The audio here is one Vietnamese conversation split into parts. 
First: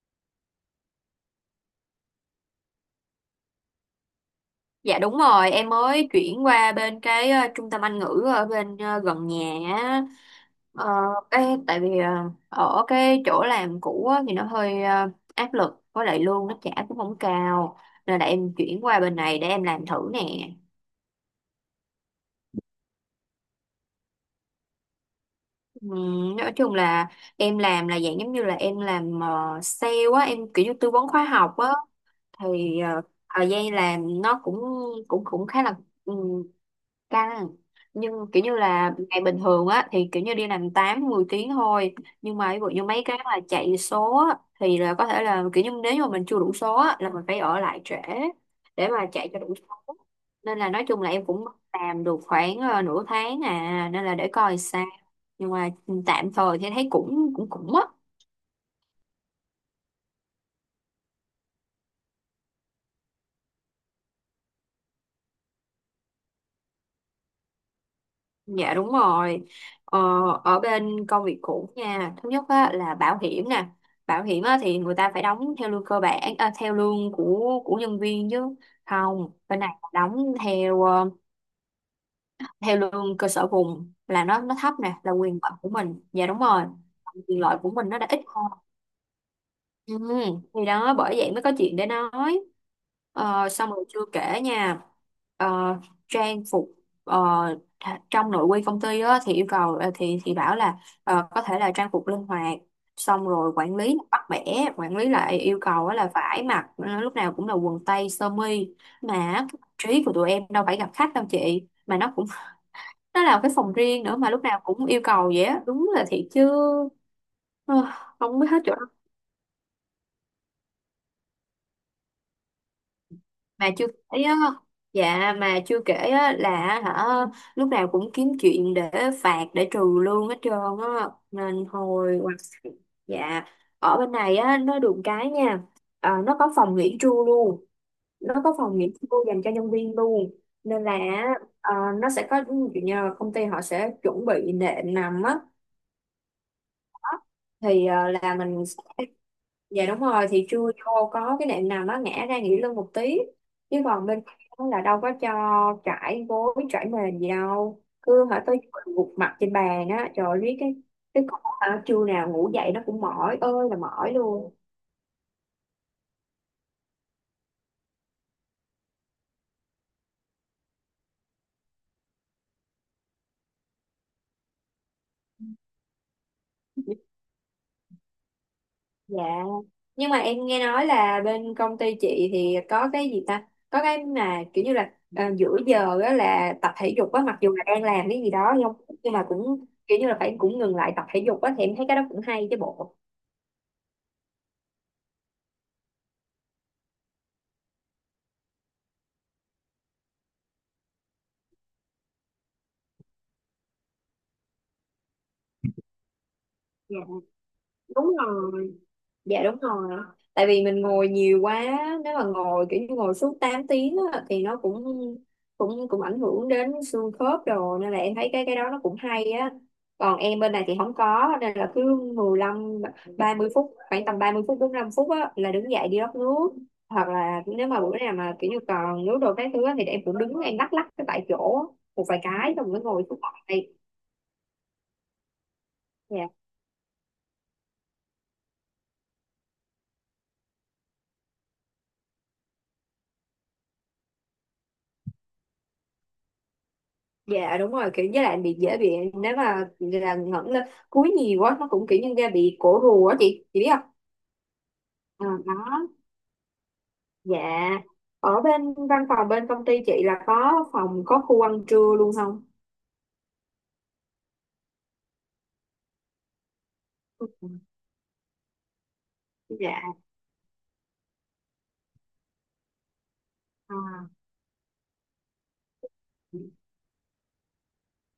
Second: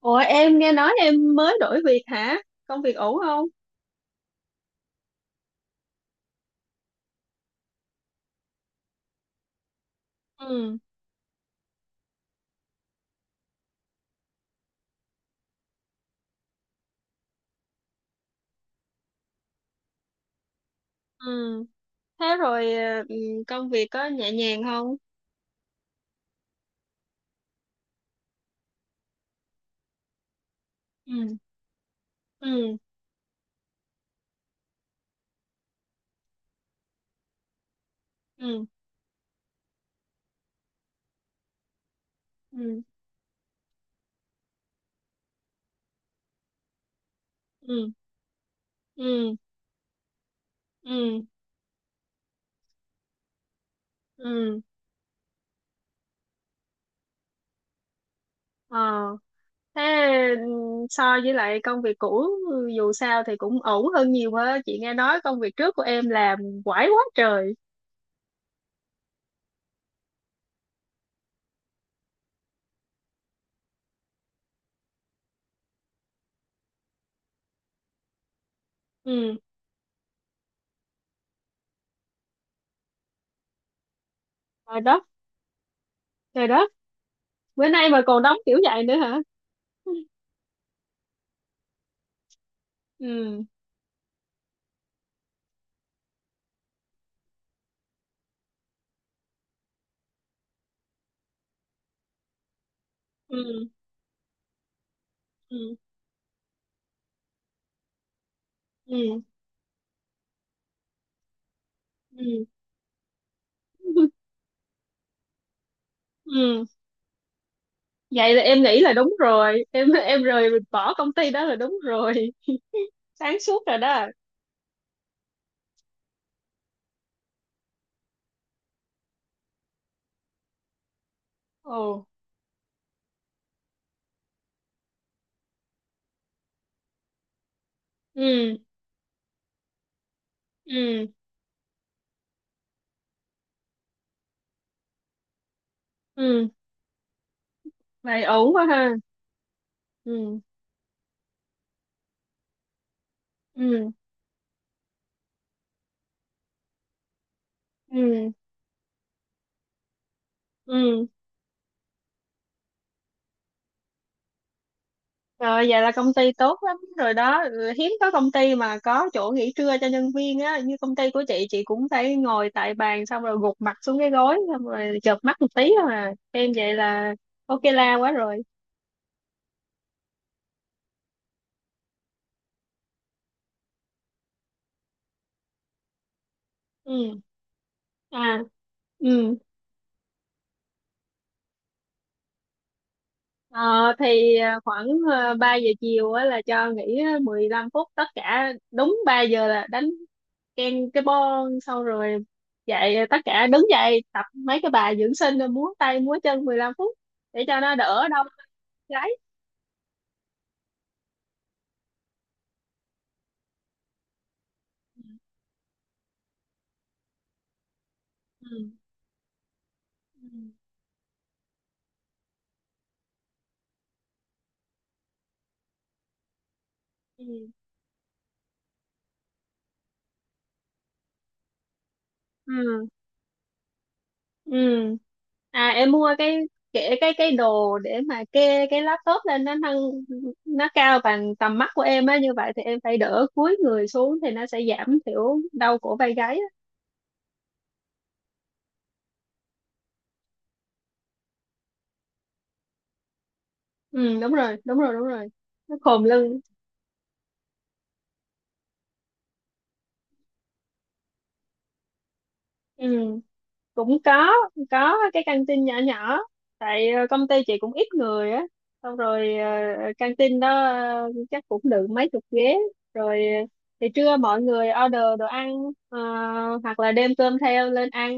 Ủa em nghe nói em mới đổi việc hả? Công việc ổn không? Dạ đúng rồi, em mới chuyển qua bên cái trung tâm Anh ngữ ở bên gần nhà á. Ừ, Ờ, cái tại vì ở cái chỗ làm cũ á, thì nó hơi áp lực với lại lương nó trả cũng không cao nên là em chuyển qua bên này để em làm thử nè. ừ. Thế rồi công việc có nhẹ nhàng không? Nói chung là em làm là dạng giống như là em làm sale á, em kiểu như tư vấn khóa Ừ, học á ừ, thì thời gian làm nó cũng cũng cũng khá là căng, nhưng kiểu như ừ, là ngày bình thường á thì kiểu như đi làm 8 10 tiếng thôi. Nhưng mà ví dụ ừ, như mấy cái mà chạy số á, thì là có thể là kiểu như nếu như mà mình chưa đủ số á, là mình phải ở lại ừ, trễ để mà chạy ừ, cho đủ số. Nên là nói chung là ừ, em cũng làm được khoảng nửa tháng à, nên là để coi ừ. sao, nhưng mà tạm thời thì thấy cũng cũng cũng á. Ờ, thế ừ, so với lại công việc cũ dù sao thì cũng ổn hơn nhiều á. Chị nghe nói công việc trước của em làm quải quá trời. Dạ đúng rồi. Ờ, ở bên công việc cũ nha, thứ nhất á, là bảo hiểm nè. Bảo hiểm á, thì người ta phải đóng theo lương cơ bản, à, theo lương của nhân viên chứ. Không, Ừ, bên này là đóng theo theo lương cơ sở vùng, là nó thấp trời nè, đất, là quyền lợi của mình. Dạ đúng trời rồi. đất. Quyền lợi Bữa của nay mình nó mà đã ít còn đóng hơn. kiểu vậy nữa hả? Ừ, Ừ, thì đó, bởi vậy mới có chuyện để nói. ừ, Xong rồi chưa kể nha, ờ, trang phục, ờ, trong nội quy công ty á, thì yêu cầu thì bảo là có thể là trang phục linh hoạt, xong rồi ừ, quản lý bắt bẻ, quản lý lại yêu ừ, cầu á là phải mặc lúc nào cũng là quần tây sơ mi, ừ. mà cái mặt trí của tụi em đâu phải gặp khách đâu chị mà nó cũng nó là cái phòng riêng nữa mà lúc nào cũng yêu cầu vậy á, đúng là thiệt chứ. Ừ. ờ, Vậy Không là biết hết em chỗ. nghĩ là đúng rồi, em rời mình bỏ công ty đó là đúng rồi, sáng suốt Mà rồi chưa đó. kể á, dạ mà chưa kể á là hả, lúc nào cũng kiếm chuyện để phạt, để trừ lương hết trơn á. Nên Ồ, hồi, dạ, ở bên này á nó được cái nha. Ờ, nó có phòng nghỉ trưa luôn, nó có ừ, phòng nghỉ trưa dành cho nhân viên luôn. Nên là ừ, ờ, nó sẽ có, ví dụ như là công ty họ sẽ chuẩn bị nệm nằm á, ừ. thì Vậy là ổn quá mình ha. sẽ, dạ đúng rồi, Ừ, thì trưa vô có cái nệm nào nó ngã ra nghỉ lưng một tí. Chứ ừ, còn bên đó là đâu có cho trải gối trải mền gì đâu, cứ ừ, hả tới chiều gục mặt trên bàn á, trời ơi, biết ừ, cái con hả, trưa nào ngủ dậy nó cũng mỏi ơi là mỏi luôn. rồi vậy là công ty tốt lắm rồi đó. Ừ, hiếm có công ty mà có chỗ nghỉ trưa cho nhân viên á, như công ty của chị cũng phải ngồi tại bàn xong rồi gục mặt xuống cái gối xong rồi chợp mắt một tí thôi. À em vậy là ok la quá rồi. Dạ, nhưng mà em nghe nói là bên công ty chị thì có cái gì ta, có cái mà kiểu như là à, giữa giờ á là tập thể dục Ừ, á, mặc dù là đang làm cái à, gì đó ừ. nhưng mà cũng kiểu như là phải cũng ngừng lại tập thể dục á, thì em thấy cái đó cũng hay chứ bộ. Ờ, thì ờ, khoảng ờ, 3 giờ chiều á, là cho nghỉ 15 phút, tất cả đúng 3 giờ là đánh ken cái bon xong rồi dậy, tất cả đứng dậy tập mấy cái bài dưỡng sinh rồi múa tay múa chân 15 Dạ, phút để cho nó đỡ đúng đau rồi, gáy. dạ đúng rồi, tại vì mình ngồi nhiều quá, nếu mà ngồi kiểu như ngồi suốt 8 tiếng á, thì nó cũng cũng cũng ảnh hưởng đến xương khớp rồi, nên là em thấy cái đó Ừ. nó cũng hay á. Còn Ừ. em bên này thì không có, nên là cứ mười lăm, ba mươi phút, khoảng tầm 30 phút 45 phút á, là đứng dậy đi rót nước, hoặc là Ừ. nếu mà bữa nào mà kiểu như còn nước đồ cái thứ á, thì em cũng đứng em lắc lắc cái tại chỗ á, một vài cái xong mới Ừ, ngồi xuống lại. ừ, à em mua Dạ, cái kệ, cái đồ để mà kê cái laptop lên, nó nâng nó cao bằng tầm mắt của em á, như vậy thì em phải đỡ cúi người xuống thì nó sẽ giảm thiểu đau cổ vai gáy. dạ đúng rồi, kiểu với lại bị, dễ bị, nếu mà là ngẩng lên cúi nhiều quá nó cũng kiểu như da bị cổ rùa á chị biết không? Ừ, đúng rồi, đúng rồi, đúng À, rồi. Nó đó. khom lưng. Dạ, ở bên văn phòng bên công ty chị là có phòng, có khu ăn trưa luôn không? Ừ, cũng có cái căng tin nhỏ nhỏ, tại công ty chị cũng ít người á, xong rồi Dạ, căng tin đó chắc cũng được mấy chục ghế, rồi thì à, trưa mọi người order đồ ăn, ờ, hoặc là đem cơm theo lên ăn.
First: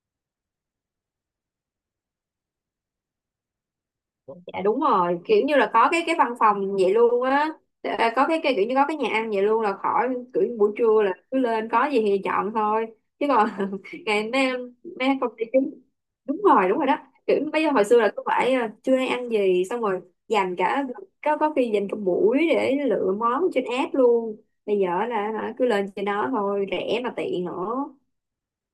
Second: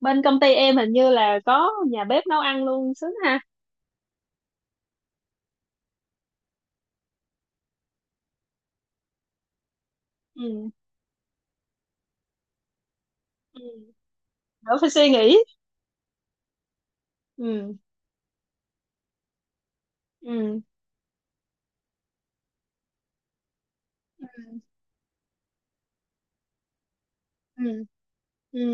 Bên công ty em hình như là có nhà bếp nấu ăn luôn, sướng ha. dạ đúng rồi, kiểu như là có cái văn phòng vậy luôn á. À, có cái kiểu như có cái nhà ăn vậy luôn, là khỏi kiểu như Ừ, buổi trưa là cứ lên có gì thì chọn thôi, chứ còn ừ, ngày mấy em, đỡ phải mấy suy em công nghĩ. ty chính- đúng rồi đó, kiểu bây giờ, Ừ, hồi xưa là cứ phải à, trưa nay ăn gì, xong rồi dành ừ, cả, có khi dành cả buổi để lựa món trên app luôn, bây giờ là hả, cứ lên trên đó thôi, rẻ mà tiện ừ, nữa. ừ,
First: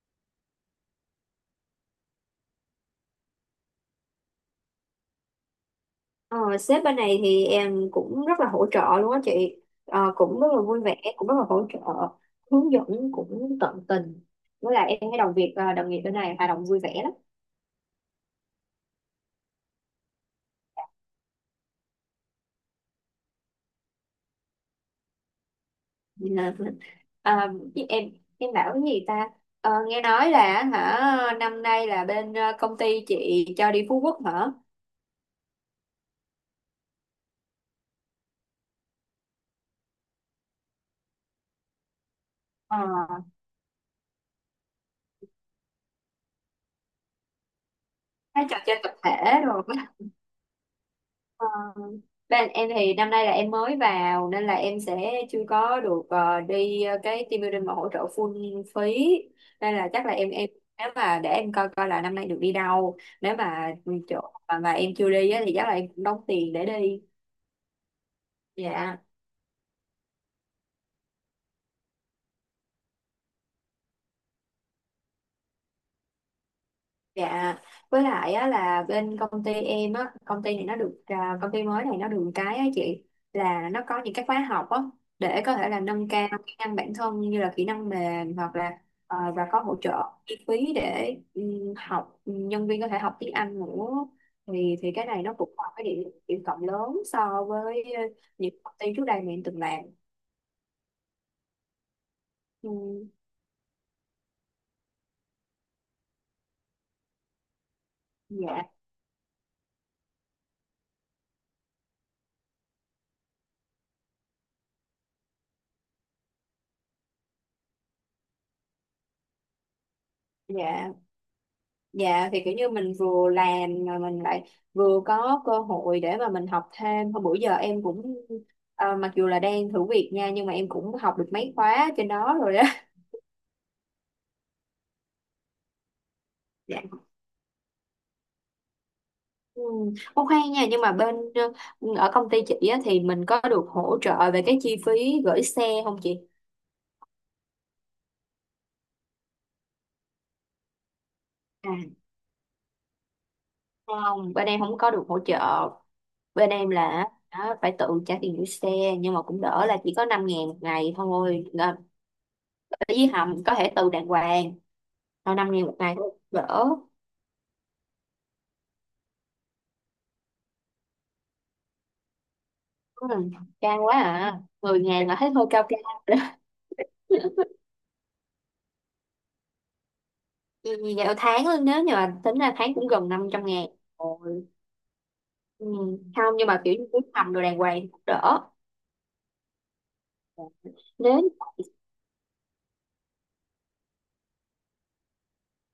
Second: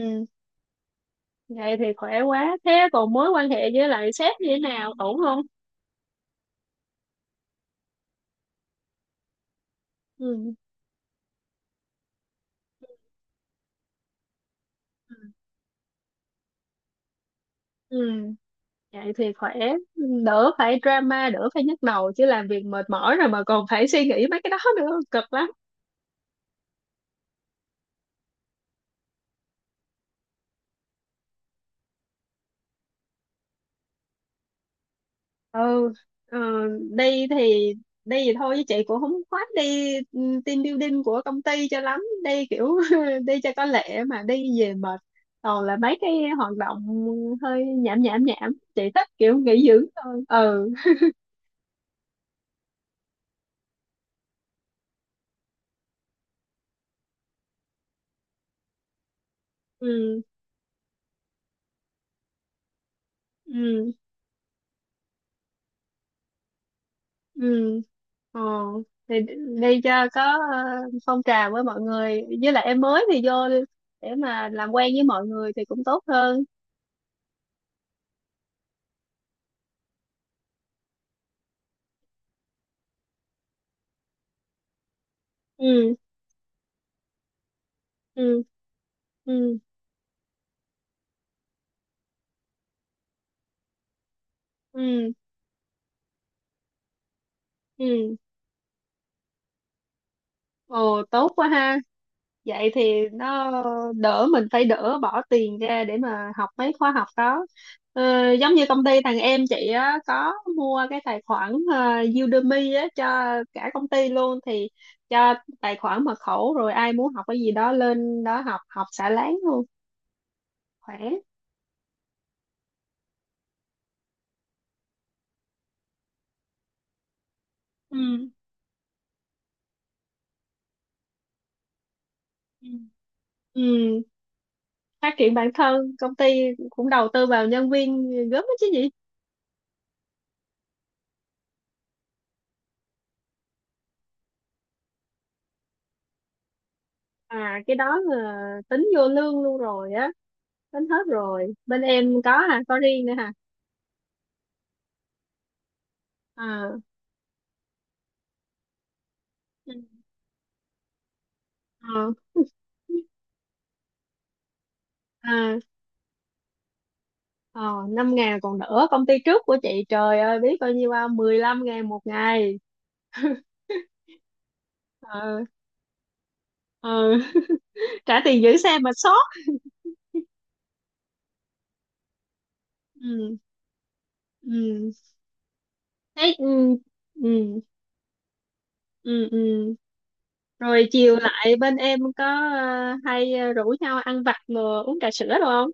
vậy thì khỏe quá. Thế còn mối quan hệ với lại sếp như thế nào, ổn không? Ờ, sếp bên này thì em cũng rất là hỗ trợ luôn á chị. Ờ, cũng rất Ừ, là vui vẻ, cũng rất là hỗ trợ, hướng dẫn cũng tận tình. Với lại em thấy đồng việc đồng nghiệp bên này hoạt động vui vẻ lắm. ừ, vậy thì khỏe, đỡ phải drama, đỡ phải nhức đầu, chứ làm việc mệt mỏi rồi mà còn phải suy nghĩ mấy cái đó nữa cực lắm. Nên là, ờ, chứ em bảo cái gì ta. Ờ, nghe nói là hả, năm nay là bên công ty chị cho đi Phú Quốc hả. Ừ. ờ, Đi thì đi thì thôi chứ chị cũng không khoát đi. Ừ, team building của công ty cho lắm đi kiểu Ờ, đi cho có lệ mà đi về mệt, toàn là mấy cái hoạt động hơi nhảm nhảm cái nhảm, trò chơi chị tập thích kiểu thể rồi. nghỉ dưỡng thôi. Ừ, Ờ, bên em thì năm nay là em mới vào, nên là em sẽ chưa có được đi cái team building mà hỗ trợ full phí, nên là chắc là ừ, em, nếu mà, để em coi coi là năm nay được đi đâu, nếu mà ừ, chỗ mà em chưa đi á, thì chắc là em cũng đóng tiền để đi. ừ. ờ Dạ. thì đi cho có ờ, phong trào với mọi người, với lại em mới thì vô để mà làm quen với mọi người thì cũng tốt hơn. Dạ, với lại á, là bên công ty em á, công ty này nó được à, công ty mới này nó được cái á chị, là nó có những cái khóa học á để có thể là Ừ, nâng cao kỹ năng bản thân, như là kỹ năng mềm ừ, hoặc là và ừ, có hỗ trợ chi phí để học, nhân viên có thể học tiếng Anh nữa. Thì cái ừ, này nó cũng là cái điểm điểm cộng lớn so với ừ. những công ty trước đây mà em từng làm. Ồ, tốt quá ha. Vậy thì Ừm, nó đỡ mình phải đỡ bỏ tiền ra để mà học mấy khóa học đó. Giống dạ, như công ty thằng em chị á, có mua cái tài khoản Udemy á, cho cả công ty luôn, thì cho tài khoản mật khẩu, rồi ai muốn học cái gì đó lên đó học học xả láng luôn, dạ. khỏe. Dạ thì kiểu như mình vừa làm mà mình lại vừa có cơ hội để mà mình học thêm. Hôm bữa giờ em cũng Ừ, mặc dù là đang thử việc nha, nhưng mà em cũng học được mấy khóa trên đó rồi đó. ừ, ừ, phát triển bản thân, công ty cũng đầu Dạ. tư vào nhân viên gớm đó chứ gì. Ừ. Ô khoan nha, nhưng mà bên ở công ty chị á, thì mình có được hỗ trợ về cái chi phí gửi xe không chị? À, cái đó là tính vô lương luôn rồi á, tính hết rồi. À, Bên em có, à có riêng nữa hả? không, bên em không có được hỗ trợ. Bên em À, là á, phải tự trả tiền gửi xe, nhưng mà cũng đỡ là chỉ có 5 ngàn một ngày thôi. à, Với hầm có thể từ đàng hoàng, thôi năm à, ngàn một ngày thôi đỡ. à, 5 ngàn còn đỡ, công ty trước của chị trời ơi biết bao nhiêu không, 15 ngàn một ngày. Ừ, cao quá à, mười ngàn là thấy Ờ, hơi cao cao rồi đó. ờ, trả tiền giữ xe mà sót. Vì dạo tháng luôn, nếu như mà tính ra tháng cũng gần năm Ừ, trăm ngàn. Ôi. ừ, Ừ. Không, thế, nhưng mà kiểu ừ, như cứ hầm đồ đàng ừ, hoàng thì cũng đỡ, ừ, ừ. Rồi chiều nếu lại bên em có hay rủ nhau ăn vặt rồi uống trà sữa đúng không?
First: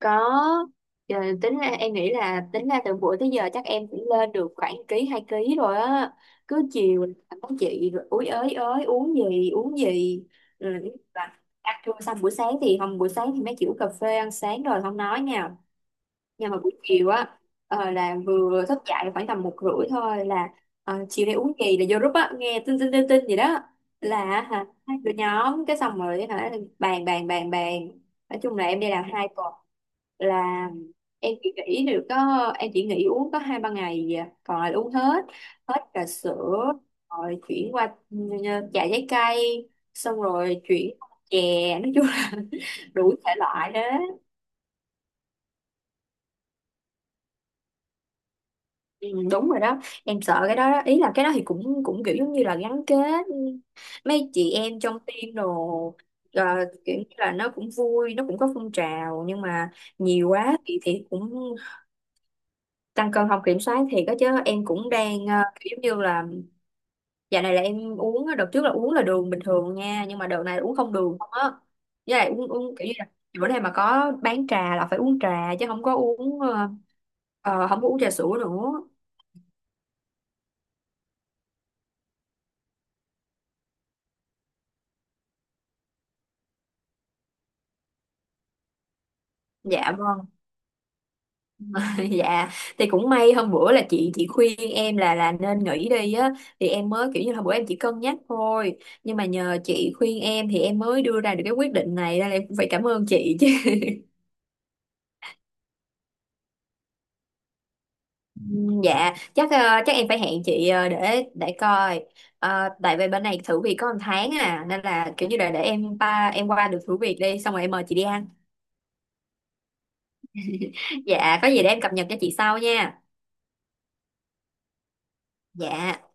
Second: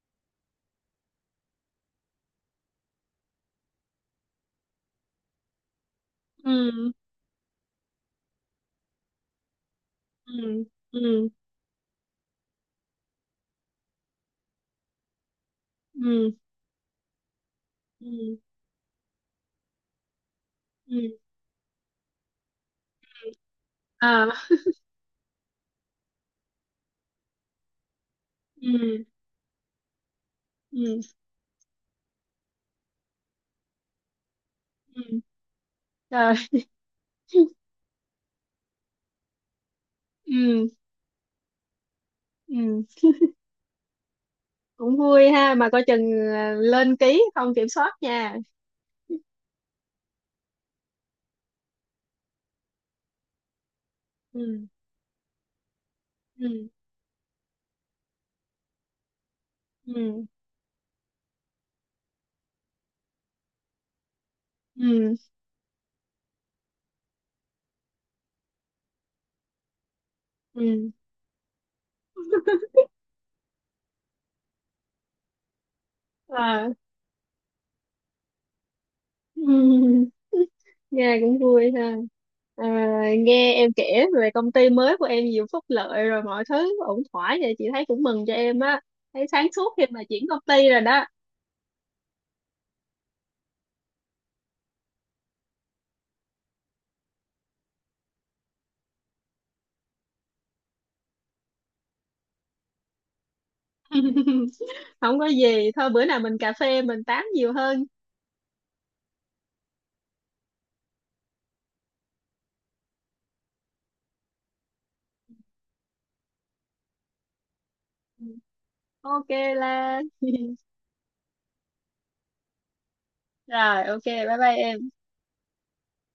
có. Ờ, tính ra em nghĩ là tính ra từ bữa tới giờ chắc em cũng lên được khoảng ký, hai ký rồi á, cứ Ừ, chiều làm có chị rồi úi ới ới, uống gì uống gì. ừ, Ừ, ừ, và ăn trưa xong, buổi sáng thì hôm buổi sáng thì mấy kiểu cà phê ăn sáng rồi không nói nha, ừ, nhưng mà buổi chiều á, là ừ, vừa thức dậy khoảng tầm một rưỡi thôi là ừ, chiều nay uống kỳ là vô group á, nghe tin tin gì đó, là à, hả hai đứa nhóm cái xong rồi hả, bàn bàn bàn bàn, nói chung là em đi làm ừ, hai tuần là ừ, em chỉ nghỉ được có, em chỉ nghỉ uống có hai ba ngày gì à. Còn lại uống ừ, hết, hết trà trời, sữa rồi chuyển qua trà trái cây, xong rồi ừ, chuyển qua chè, nói chung là ừ, đủ thể loại đó. cũng vui ha, mà coi chừng à, lên ký không kiểm soát nha. Ừ, đúng rồi đó, em sợ cái đó, đó ý là cái đó thì cũng cũng kiểu giống như là gắn kết mấy chị Ừ, em trong team đồ, ờ, ừ, kiểu như là nó cũng vui, nó cũng có phong trào, nhưng mà ừ, nhiều quá thì cũng tăng cân không kiểm soát thì có, chứ em cũng ừ, đang kiểu giống như là, dạo này là em uống á, đợt trước là uống là đường bình thường nha, nhưng mà đợt này là uống ừ, không đường không á, với lại uống uống kiểu như là bữa nay mà có bán trà là phải uống trà chứ không có uống à, không có uống trà sữa nữa. ừ. Nghe cũng vui ha. À, nghe em kể về công ty mới của em nhiều phúc lợi rồi mọi thứ ổn thỏa vậy, chị thấy cũng mừng cho em á, thấy sáng suốt khi Dạ mà chuyển vâng. công ty rồi đó. Dạ, thì cũng may hôm bữa là chị khuyên em là nên nghỉ đi á, thì em mới kiểu như là bữa em chỉ cân nhắc thôi, nhưng mà nhờ chị khuyên em thì em mới đưa ra được cái quyết định này, nên là em cũng phải cảm ơn chị chứ. Không có gì, thôi bữa nào mình cà phê mình tám nhiều hơn. Ừ, dạ chắc chắc em phải hẹn chị để coi. Ờ, tại vì bên này thử việc có một tháng à, nên là kiểu như là để em ba, em qua được thử việc đi xong rồi em mời chị đi Ừ, ăn. ok là Dạ, có gì để em cập nhật cho chị sau nha. rồi, ok, bye bye em. Dạ.